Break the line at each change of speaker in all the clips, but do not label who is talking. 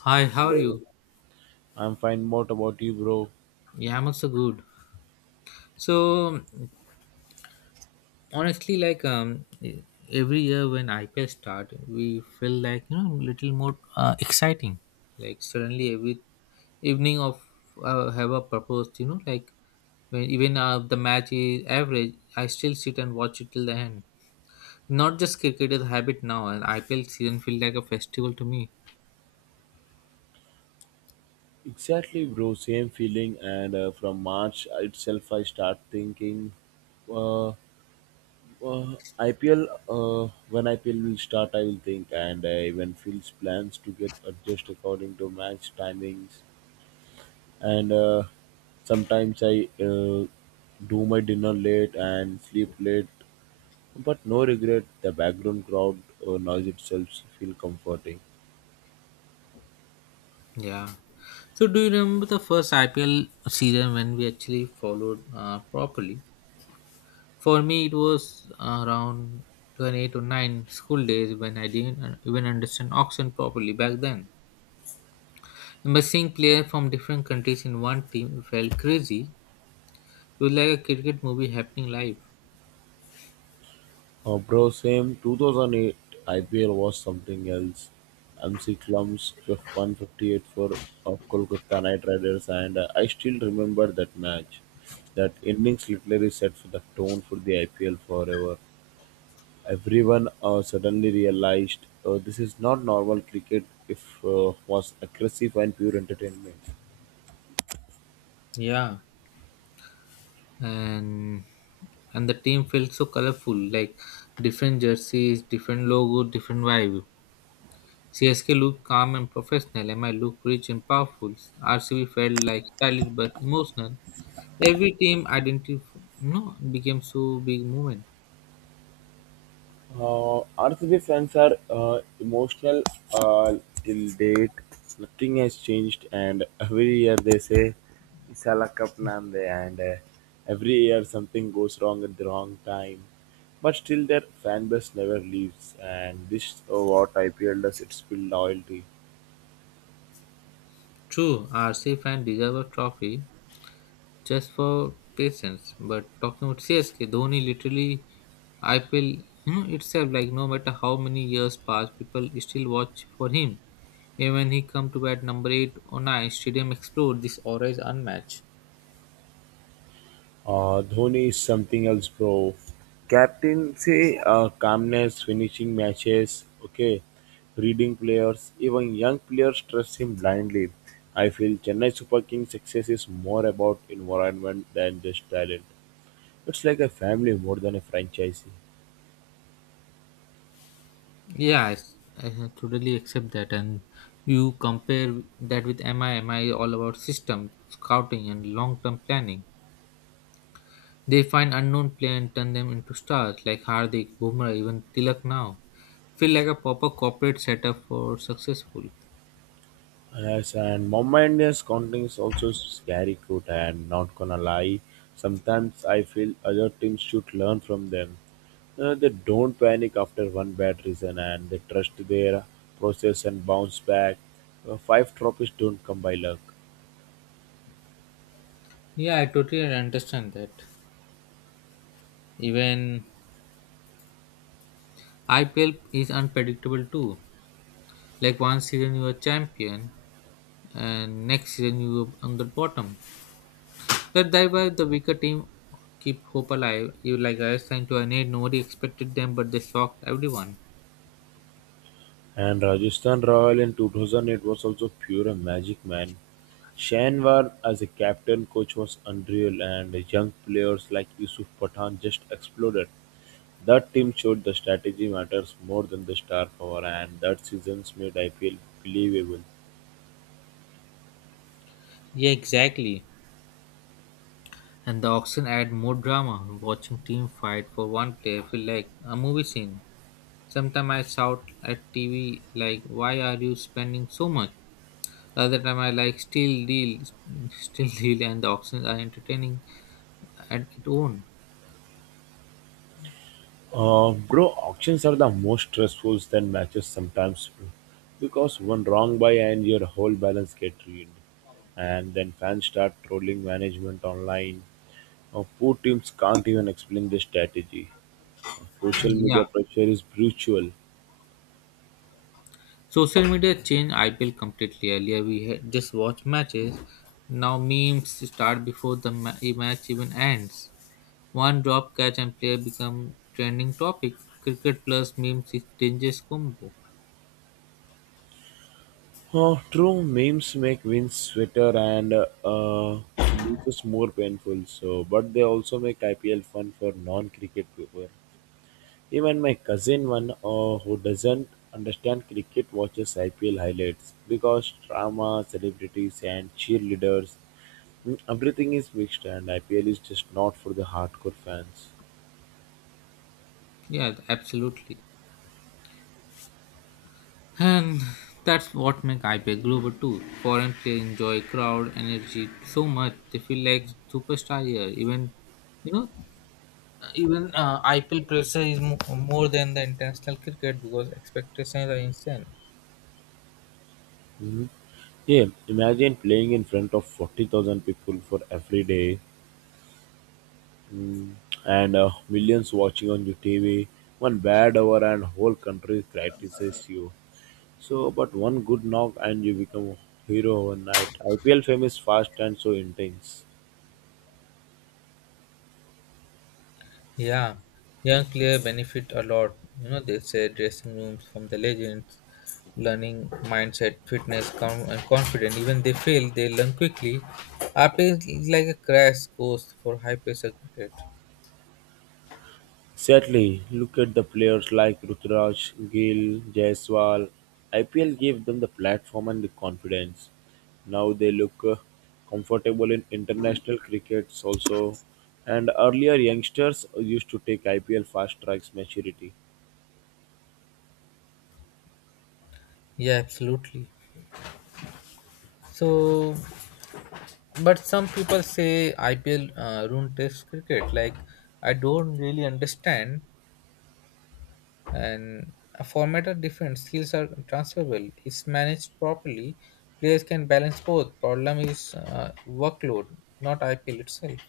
Hi, how are
Hello,
you?
I'm fine. What about you, bro?
Yeah, I'm also good. So honestly, like um, e, every year when IPL start, we feel like little more exciting. Like suddenly every evening of have a purpose. When even the match is average, I still sit and watch it till the end. Not just cricket is a habit now, and IPL season feel like a festival to me.
Exactly, bro. Same feeling. And from March itself, I start thinking, uh, uh, IPL. When IPL will start, I will think, and I even feels plans to get adjust according to match timings. And sometimes I uh, do my dinner late and sleep late, but no regret. The background crowd noise itself feel comforting.
Yeah. So do you remember the first IPL season when we actually followed properly? For me, it was around 28 to 9 school days when I didn't even understand auction properly back then. But seeing players from different countries in one team felt crazy. It was like a cricket movie happening live.
Bro, same 2008 IPL was something else. MC Clumps with 158 for Kolkata Knight Riders, and I still remember that match. That innings literally set for the tone for the IPL forever. Everyone suddenly realized this is not normal cricket if was aggressive and pure entertainment.
Yeah, and and the team felt so colorful, like different jerseys, different logo, different vibe. CSK looked calm and professional. MI looked rich and powerful. RCB felt like stylish but emotional. Every team identity no became so big movement.
RCB fans are emotional uh, till date. Nothing has changed, and every year they say Isala Cup Nande, and every year something goes wrong at the wrong time. But still, their fan base never leaves, and this is what IPL does. It's build loyalty.
True, RCF and deserve a trophy just for patience. But talking about CSK, Dhoni literally IPL itself like no matter how many years pass, people still watch for him. Even when he come to bat number eight or nine, stadium explode. This aura is unmatched.
Dhoni is something else, bro. Captaincy, calmness, finishing matches, okay, reading players, even young players trust him blindly. I feel Chennai Super Kings' success is more about environment than just talent. It's like a family more than a franchise.
Yeah, I totally accept that. And you compare that with MI. MI is all about system, scouting, and long-term planning. They find unknown players and turn them into stars like Hardik, Bumrah, even Tilak now. Feel like a proper corporate setup for successful.
Yes, and Mumbai Indians counting is also scary good and not gonna lie. Sometimes I feel other teams should learn from them. They don't panic after one bad reason and they trust their process and bounce back. Five trophies don't come by luck.
Yeah, I totally understand that. Even IPL is unpredictable too. Like one season you are champion and next season you are on the bottom. That's why the weaker team keep hope alive. You like I signed to an eight, nobody expected them but they shocked everyone.
And Rajasthan Royal in 2008 was also pure magic, man. Shanwar as a captain coach was unreal and young players like Yusuf Pathan just exploded. That team showed the strategy matters more than the star power, and that seasons made IPL believable.
Yeah, exactly. And the auction add more drama. Watching team fight for one player feel like a movie scene. Sometimes I shout at TV like, "Why are you spending so much?" Other time I like still deal, and the auctions are entertaining at its own.
Bro, auctions are the most stressful than matches sometimes, bro, because one wrong buy and your whole balance get ruined, and then fans start trolling management online. Poor teams can't even explain their strategy. Social
Yeah,
media pressure is brutal.
social media changed IPL completely. Earlier we had just watch matches. Now memes start before the ma- e match even ends. One drop catch and player become trending topic. Cricket plus memes is dangerous combo.
Oh, true, memes make wins sweeter and losses more painful. So, but they also make IPL fun for non-cricket people. Even my cousin one who doesn't understand cricket watches IPL highlights because drama, celebrities, and cheerleaders, mm, everything is mixed, and IPL is just not for the hardcore fans.
Yeah, absolutely. And that's what makes IPL global too. Foreign players enjoy crowd energy so much they feel like superstar here. Even you know, even IPL pressure is more than the international cricket because expectations are insane.
Mhm. Yeah, imagine playing in front of 40,000 people for every day. Mm, and millions watching on your TV. One bad hour and whole country criticizes you. So, but one good knock and you become a hero overnight. IPL fame is fast and so intense.
Yeah, young players benefit a lot. You know, they say dressing rooms from the legends, learning mindset, fitness, and confidence. Even they fail, they learn quickly. RP is like a crash course for high pressure cricket.
Sadly, look at the players like Rutraj, Gill, Jaiswal. IPL gave them the platform and the confidence. Now they look comfortable in international crickets also. And earlier youngsters used to take IPL fast tracks maturity.
Yeah, absolutely. So, but some people say IPL ruined Test cricket. Like, I don't really understand. And a format are different skills are transferable if managed properly players can balance both problem is workload not ipl itself.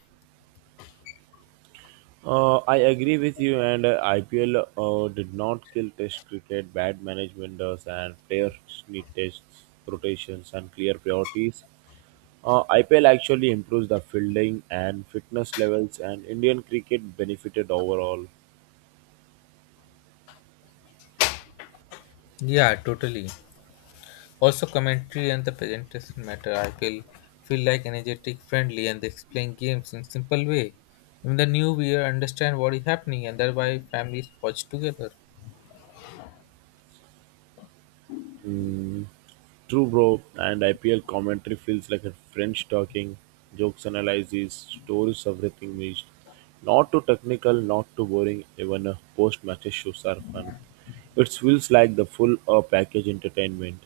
I agree with you, and IPL did not kill Test cricket. Bad management does, and players need Test rotations, and clear priorities. IPL actually improves the fielding and fitness levels, and Indian cricket benefited overall.
Yeah, totally. Also commentary and the presentation matter ipl feel like energetic friendly and they explain games in simple way, even the new viewer understand what is happening and thereby families watch together.
Mm. True, bro, and IPL commentary feels like a French talking, jokes analysis, stories everything mixed. Not too technical, not too boring, even post-match issues are fun. It feels like the full package entertainment.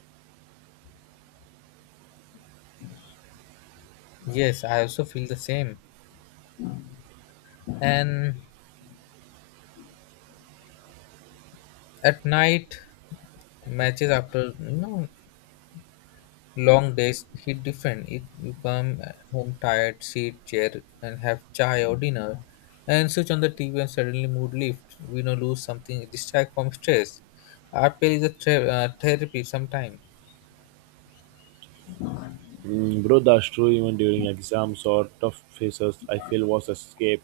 Yes, I also feel the same. And at night matches after you know long days hit different. It, you come home tired, sit chair and have chai or dinner, and switch on the TV and suddenly mood lifts. We know lose something distract from stress. Art play is a therapy sometime.
Mm, bro, that's true even during exams or tough phases, I feel was escape.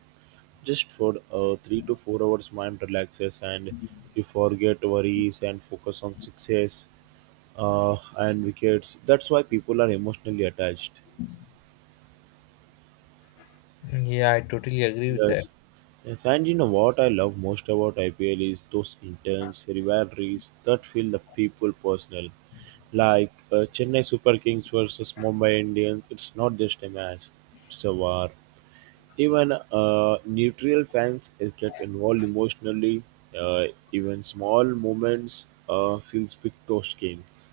Just for 3 to 4 hours mind relaxes and you forget worries and focus on success and wickets. That's why people are emotionally attached.
Yeah, I totally agree with that.
Yes. Yes, and you know what I love most about IPL is those intense rivalries that feel the people personal. Like Chennai Super Kings versus Mumbai Indians, it's not just a match, it's a war. Even neutral fans get involved emotionally. Uh, Even small moments feels big toast games.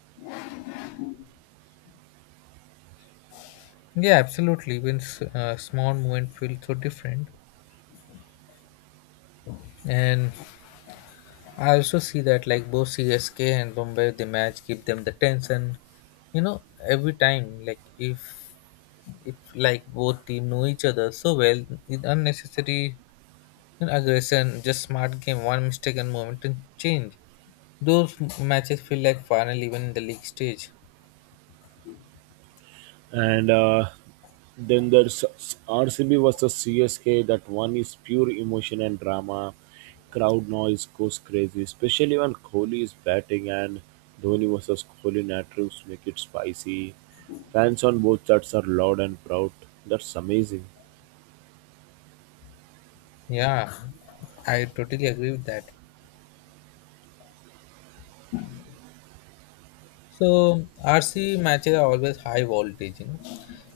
Yeah, absolutely. Even small movement feel so different. And I also see that like both CSK and Bombay, the match give them the tension. You know, every time like if like both team know each other so well, with unnecessary aggression, just smart game, one mistake and momentum change. Those matches feel like final even in the league stage.
And then there's RCB versus CSK. That one is pure emotion and drama. Crowd noise goes crazy, especially when Kohli is batting and Dhoni versus Kohli narratives make it spicy. Fans on both sides are loud and proud. That's amazing.
Yeah, I totally agree with that. So RC matches are always high voltage, you know.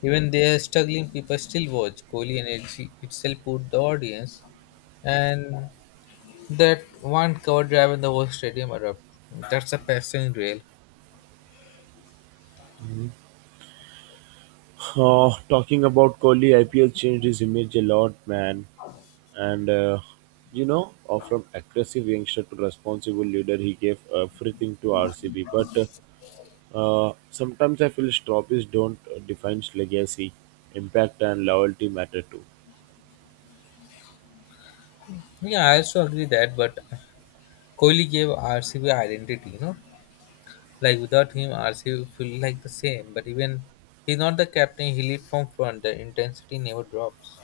Even they are struggling, people still watch. Kohli energy itself put the audience, and that one cover drive in the whole stadium erupt. That's a passion real.
Talking about Kohli, IPL changed his image a lot, man. And you know, from aggressive youngster to responsible leader, he gave everything to RCB. But sometimes I feel trophies don't define legacy, impact, and loyalty matter too.
Yeah, I also agree that, but Kohli gave RCB identity, you know. Like without him, RCB feel like the same. But even he's not the captain, he lead from front. The intensity never drops.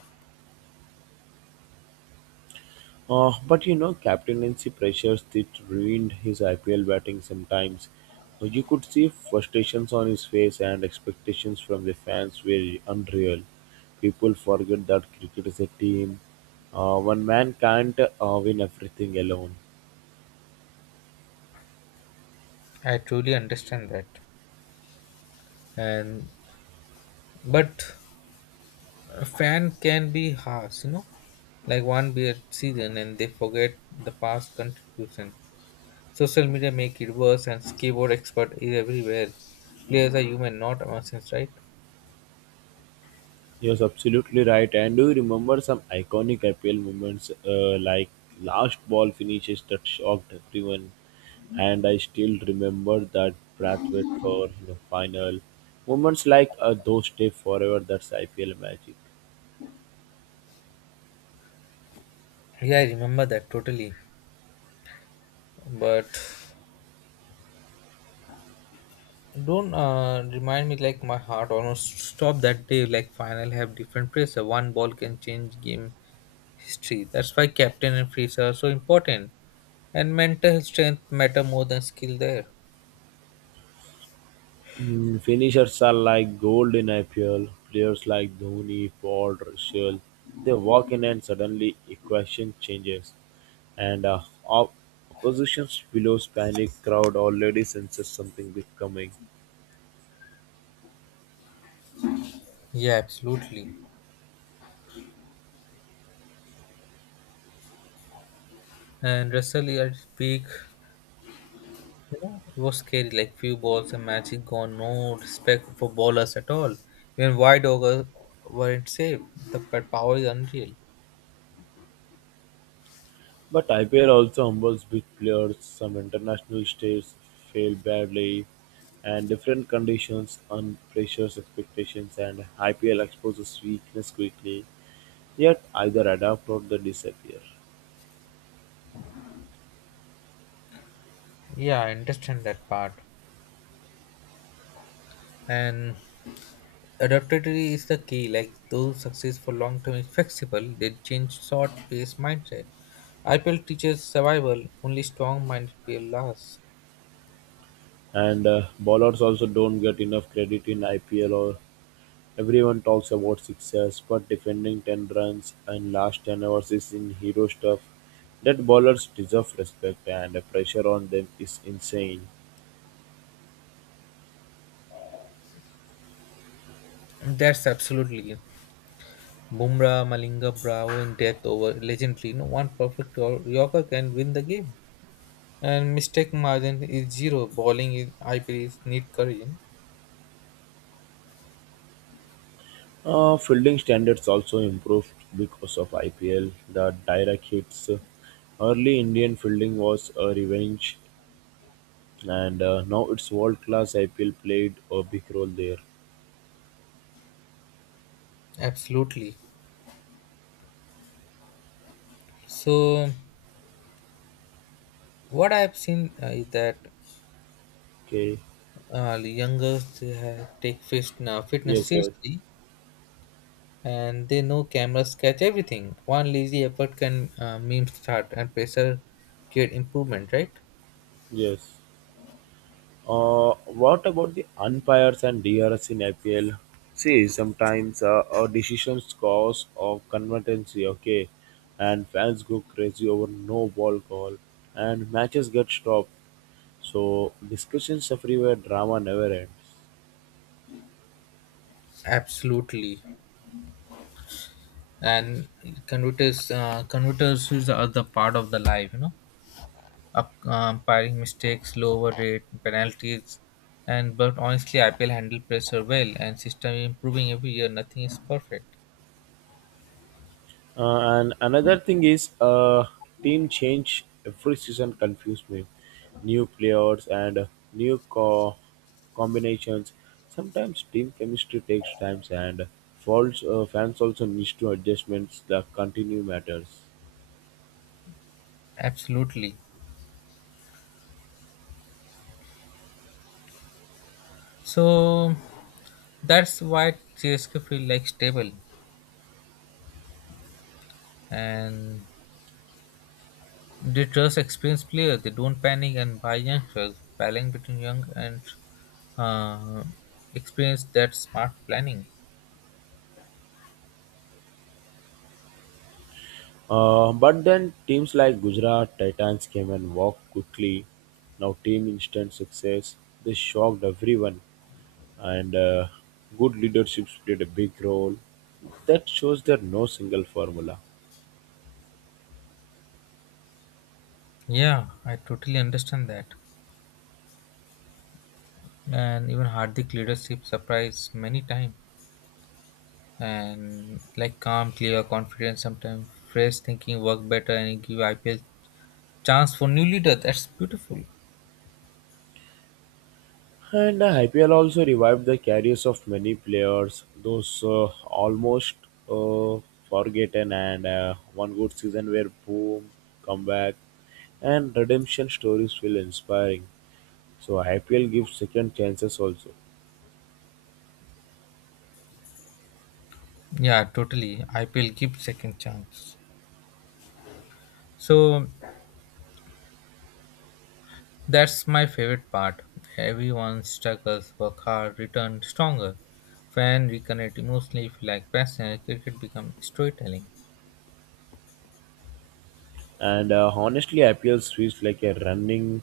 But you know, captaincy pressures that ruined his IPL batting sometimes. You could see frustrations on his face, and expectations from the fans were unreal. People forget that cricket is a team. One man can't win everything alone.
I truly understand that. And but a fan can be harsh, you know. Like one bad season and they forget the past contribution. Social media make it worse and skateboard expert is everywhere. Players are human, not machines, right?
He was absolutely right. And do you remember some iconic IPL moments like last ball finishes that shocked everyone? And I still remember that Brathwaite for the final moments like those stay forever. That's IPL magic.
Yeah, I remember that totally. But don't remind me like my heart almost stopped that day. Like final have different pressure. One ball can change game history. That's why captain and freezer are so important. And mental strength matter more than skill there.
Mm, finishers are like gold in IPL. Players like Dhoni, Ford, Russell, they walk in and suddenly equation changes, and opposition's billows panic. Crowd already senses something big coming.
Yeah, absolutely. And Russell at his peak, you know, it was scary. Like few balls and magic gone. No respect for bowlers at all. Even wide overs weren't safe. The power is unreal.
But IPL also humbles big players. Some international states fail badly, and different conditions and pressures expectations, and IPL exposes weakness quickly. Yet either adapt or they disappear.
Yeah, I understand that part. And adaptability is the key. Like those successful long-term is flexible, they change short-paced mindset. IPL teaches survival. Only strong-minded player lasts.
And bowlers also don't get enough credit in IPL. Or everyone talks about sixes, but defending ten runs and last ten overs is in hero stuff. That bowlers deserve respect, and the pressure on them is insane.
That's absolutely Bumrah, Malinga, Bravo in death over legendary. No one perfect or Yorker can win the game. And mistake margin is zero. Bowling in IPL is need courage.
Fielding standards also improved because of IPL. The direct hits, early Indian fielding was a revenge, and now it's world class. IPL played a big role there.
Absolutely. So what I've seen is that
Okay.
the youngers they have take fitness
Yes. Yes.
seriously. And they know cameras catch everything. One lazy effort can meme start and pressure create improvement, right?
Yes. What about the umpires and DRS in IPL? See, sometimes decisions cause of controversy, okay, and fans go crazy over no ball call, and matches get stopped. So discussions everywhere, drama never ends.
Absolutely. And converters, converters is the other part of the life, you know, up firing mistakes, lower rate, penalties, and but honestly, IPL handle pressure well, and system improving every year. Nothing is perfect.
And another thing is, team change every season confused me. New players and new co- combinations. Sometimes team chemistry takes time, and false fans also need to adjustments that continue matters.
Absolutely. So that's why CSK feel like stable and they trust experienced players. They don't panic and buy youngsters. Balancing between young and uh, experience that smart planning.
But then teams like Gujarat Titans came and walked quickly. Now team instant success. This shocked everyone, and good leaderships played a big role. That shows there no single formula.
Yeah, I totally understand that. And even Hardik leadership surprised many times. And like calm, clear, confident, sometimes fresh thinking work better and give IPL chance for new leader. That's beautiful.
And IPL also revived the careers of many players, those almost uh, forgotten, and one good season where boom, comeback, and redemption stories feel inspiring. So IPL gives second chances also.
Yeah, totally. IPL give second chance. So that's my favorite part. Everyone struggles, work hard, return stronger. Fan reconnect emotionally, feel like passion, cricket become storytelling.
And honestly, IPL feels like a running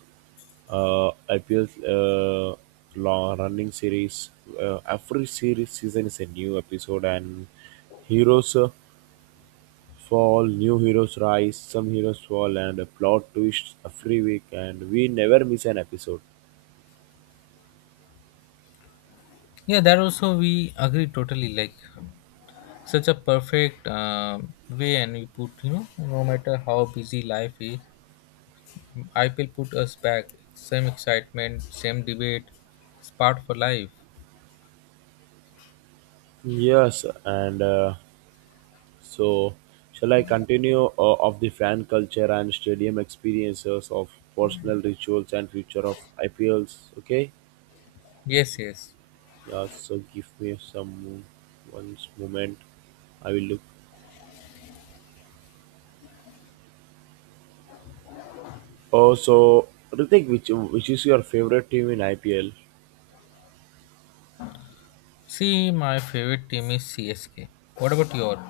uh, IPL long running series. Every series season is a new episode, and heroes fall, new heroes rise, some heroes fall, and a plot twist every week. And we never miss an episode.
Yeah, that also we agree totally. Like such a perfect way, and we put you know no matter how busy life is, IPL put us back. Same excitement, same debate, it's part for life.
Yes, and so shall I continue of the fan culture and stadium experiences of personal rituals and future of IPLs? Okay.
Yes, yes.
Yeah, so give me some one's moment. I will look. Oh, so Ritik, which is your favorite team in IPL?
See, my favorite team is CSK. What about your?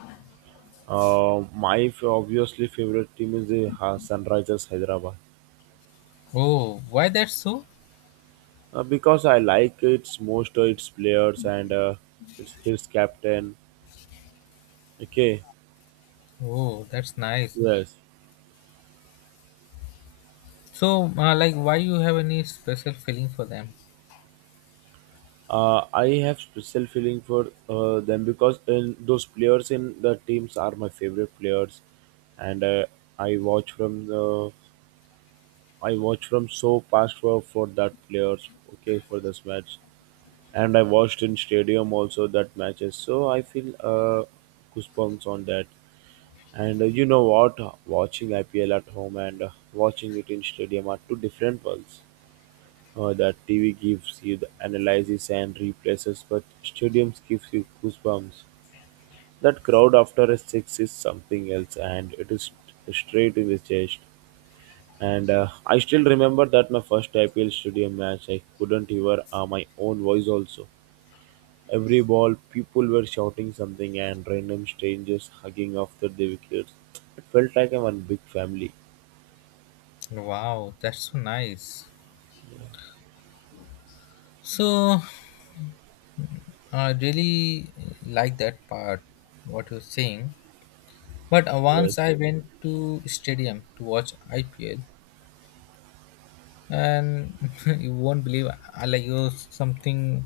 Obviously favorite team is the Sunrisers Hyderabad
Oh, why that's so?
because I like its most its players and its his captain. Okay,
Oh, that's nice.
yes.
So, like, why you have any special feeling for them?
I have special feeling for them because in those players in the teams are my favorite players, and I watch from the I watched from so past for that players okay for this match, and I watched in stadium also that matches. So I feel goosebumps on that. And you know what, watching IPL at home and watching it in stadium are two different worlds. That TV gives you the analysis and replaces, but stadiums gives you goosebumps. That crowd after a six is something else, and it is straight in the chest. And I still remember that my first IPL stadium match, I couldn't hear my own voice also. Every ball, people were shouting something and random strangers hugging after the wickets. It felt like a one big family.
Wow, that's so nice. So, I really like that part, what you're saying. But
Yeah,
once I went to stadium to watch IPL, and you won't believe, I like it was something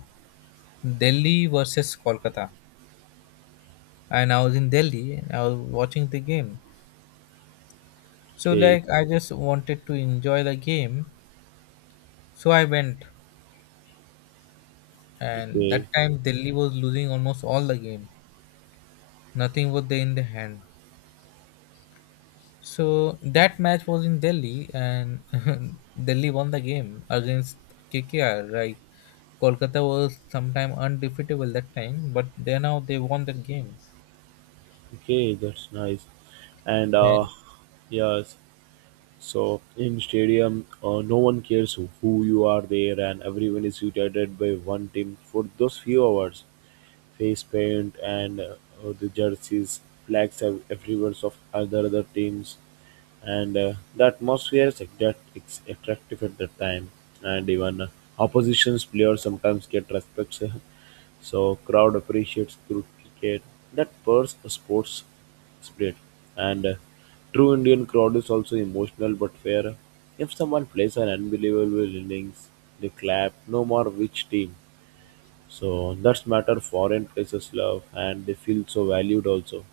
Delhi versus Kolkata, and I was in Delhi and I was watching the game. So,
okay,
like, I just wanted to enjoy the game, so I went and that
okay,
time Delhi was losing almost all the game. Nothing was there in the hand. So that match was in Delhi, and Delhi won the game against KKR. Right, Kolkata was sometime undefeatable that time, but they now they won that game,
okay, that's nice. And
and
yes, so in stadium, no one cares who you are there, and everyone is united by one team for those few hours. Face paint and the jerseys, flags everywhere of other teams, and the atmosphere is attract- it's attractive at that time. And even opposition's players sometimes get respect, so crowd appreciates cricket. That burst sports spirit. And true Indian crowd is also emotional but fair. If someone plays an unbelievable innings, they clap. No more which team. So that's matter foreign places love and they feel so valued also.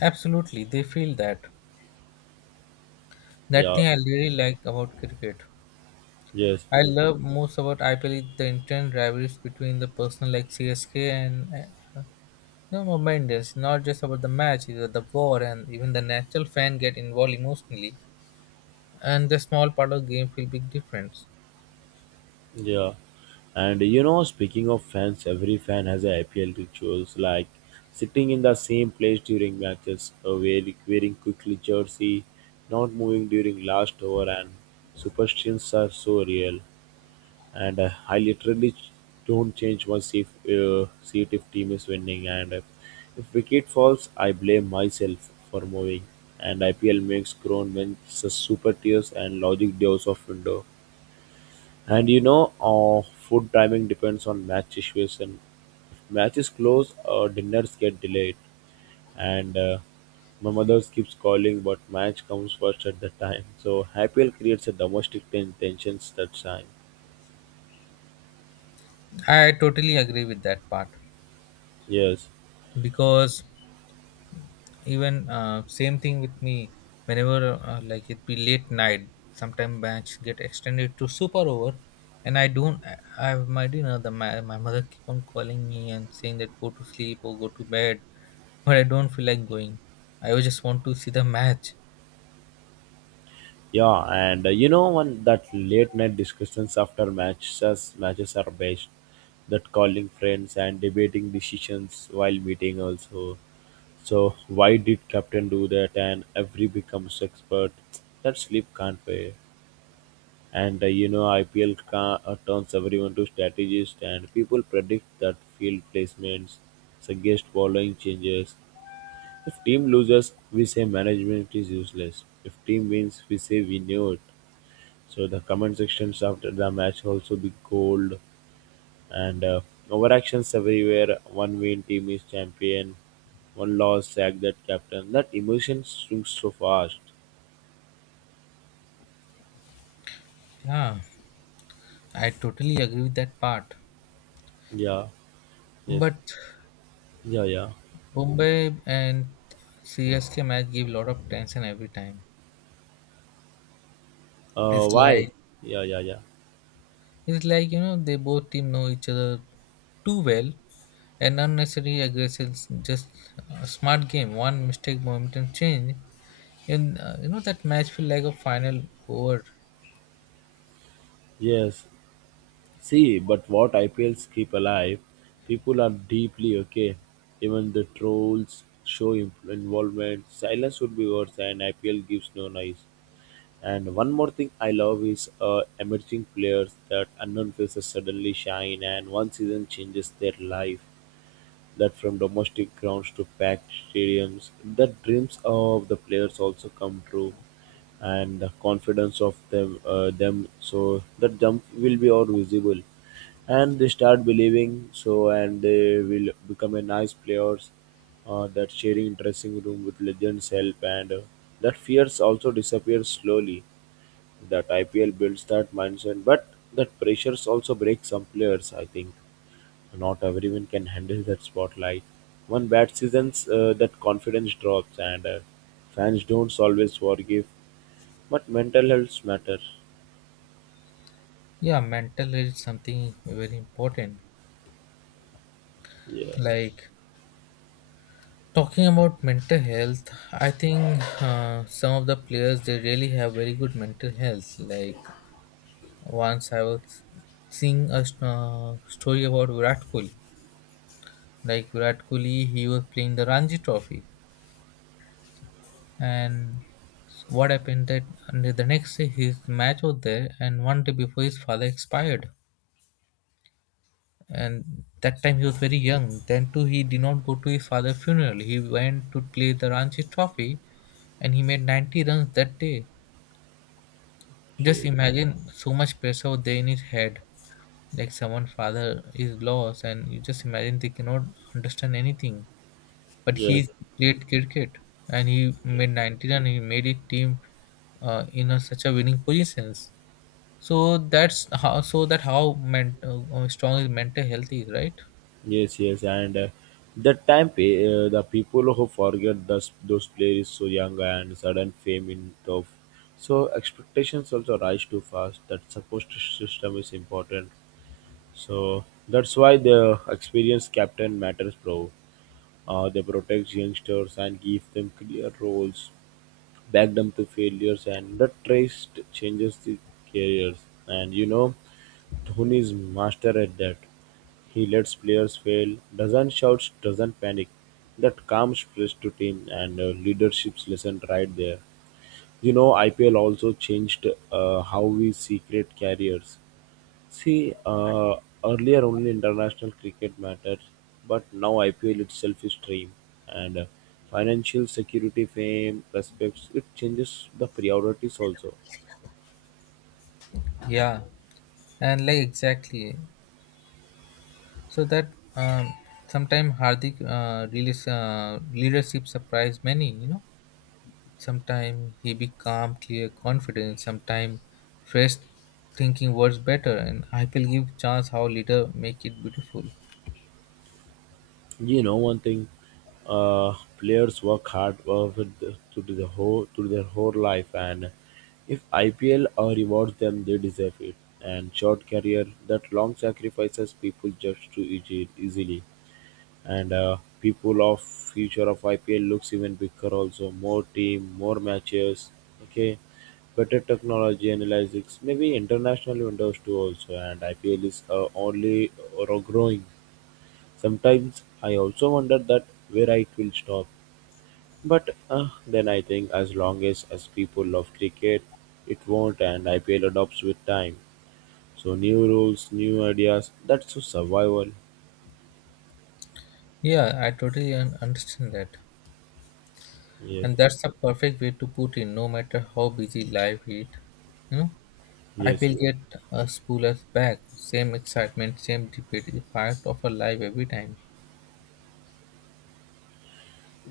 absolutely they feel that. That
Yeah.
thing I really like about cricket.
Yes.
I love most about IPL is the intense rivalries between the person like CSK and uh, no, moment is not just about the match, it's about the war, and even the natural fan get involved emotionally, and the small part of game feel big difference.
Yeah. And you know, speaking of fans, every fan has a IPL rituals like sitting in the same place during matches, wearing quickly jersey, not moving during last over, and superstitions are so real. And I don't change my seat, seat if team is winning, and if wicket falls I blame myself for moving. And IPL makes grown super tears and logic deals of window. And food timing depends on match situation. If match is close, dinners get delayed, and my mother keeps calling but match comes first at the time. So IPL creates a domestic tensions that time.
I totally agree with that part
Yes.
because even same thing with me. Whenever like it be late night, sometime match get extended to super over, and I don't I have my dinner. My mother keep on calling me and saying that go to sleep or go to bed, but I don't feel like going. I just want to see the match.
Yeah, and you know, one that late night discussions after matches are best. That calling friends and debating decisions while meeting also. So why did captain do that? And every becomes expert. That sleep can't pay. And you know, IPL turns everyone to strategist, and people predict that field placements, suggest following changes. If team loses, we say management is useless. If team wins, we say we knew it. So the comment sections after the match also be cold, and overactions everywhere. One win, team is champion, one loss, sack that captain. That emotion swings so fast.
Yeah. I totally agree with that part.
Yeah. Yes.
But
Yeah. Yeah.
Bombay and CSK match give a lot of tension every time. It's
Why?
like
Yeah. Yeah. Yeah.
it's like you know they both team know each other too well and unnecessary aggression just a smart game one mistake momentum change and you know that match feel like a final over.
Yes. See, but what IPLs keep alive, people are deeply okay. Even the trolls show involvement. Silence would be worse, and IPL gives no noise. And one more thing I love is emerging players, that unknown faces suddenly shine, and one season changes their life. That from domestic grounds to packed stadiums, the dreams of the players also come true, and the confidence of them. So that jump will be all visible, and they start believing. So and they will become a nice players. That sharing dressing room with legends help, and that fears also disappears slowly. That IPL builds that mindset, but that pressures also breaks some players, I think. Not everyone can handle that spotlight. One bad season's that confidence drops, and fans don't always forgive. But mental health matters.
Yeah, mental is something very important.
Yeah.
Like talking about mental health, I think some of the players they really have very good mental health. Like once I was seeing a story about Virat Kohli. Like Virat Kohli, he was playing the Ranji Trophy, and what happened that and the next day his match was there, and one day before his father expired, and that time he was very young. Then too, he did not go to his father's funeral. He went to play the Ranji Trophy, and he made 90 runs that day. Just
Okay.
imagine so much pressure there in his head. Like someone father is lost and you just imagine they cannot understand anything. But
Yeah.
he played cricket and he made 90 and he made his team in such a winning positions. So that's how so that how men, strong is mental health is, right?
Yes. Yes. And that time, the people who forget those players so young and sudden fame in tough. So expectations also rise too fast. That support system is important. So that's why the experience captain matters, bro. They protect youngsters and give them clear roles, back them to failures, and the trust changes the careers. And you know, Dhoni is master at that. He lets players fail, doesn't shout, doesn't panic. That calm stress to team, and leadership's lesson right there. You know, IPL also changed how we see great careers. See, uh, Earlier only international cricket mattered, but now IPL itself is stream, and financial security, fame, prospects, it changes the priorities also.
Yeah, and like exactly. So that sometimes Hardik really leadership surprised many, you know. Sometimes he be calm, clear, confident. Sometimes fresh thinking works better, and I will give chance how leader make it beautiful.
You know one thing, players work hard with the, to do the whole to their whole life, and if IPL rewards them, they deserve it. And short career, that long sacrifices, people judge too easily. And people of future of IPL looks even bigger, also more team, more matches. Okay, better technology analytics, maybe international windows too also. And IPL is only or growing. Sometimes I also wonder that where it will stop, but then I think, as long as people love cricket, it won't, and IPL adopts with time. So new rules, new ideas, that's so survival.
Yeah, I totally understand that,
Yeah.
and that's the perfect way to put in. No matter how busy life is, you know, I
Yes.
will get a spoolers back. Same excitement, same debate is part of our life every time.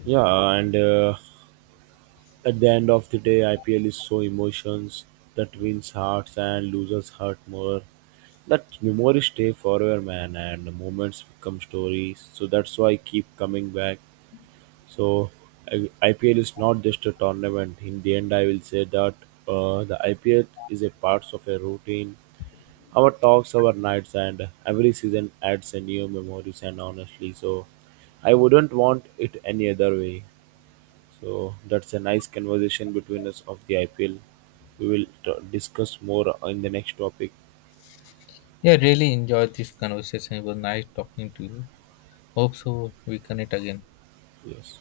Yeah. And at the end of the day, IPL is so emotions, that wins hearts and loses hurt more. That memories stay forever, man, and the moments become stories. So that's why I keep coming back. So IPL is not just a tournament. In the end, I will say that the IPL is a part of a routine. Our talks, our nights, and every season adds a new memories. And honestly, so I wouldn't want it any other way. So that's a nice conversation between us of the IPL. We will discuss more in the next topic.
Yeah, really enjoyed this conversation. It was nice talking to you. Hope so we connect again.
Yes.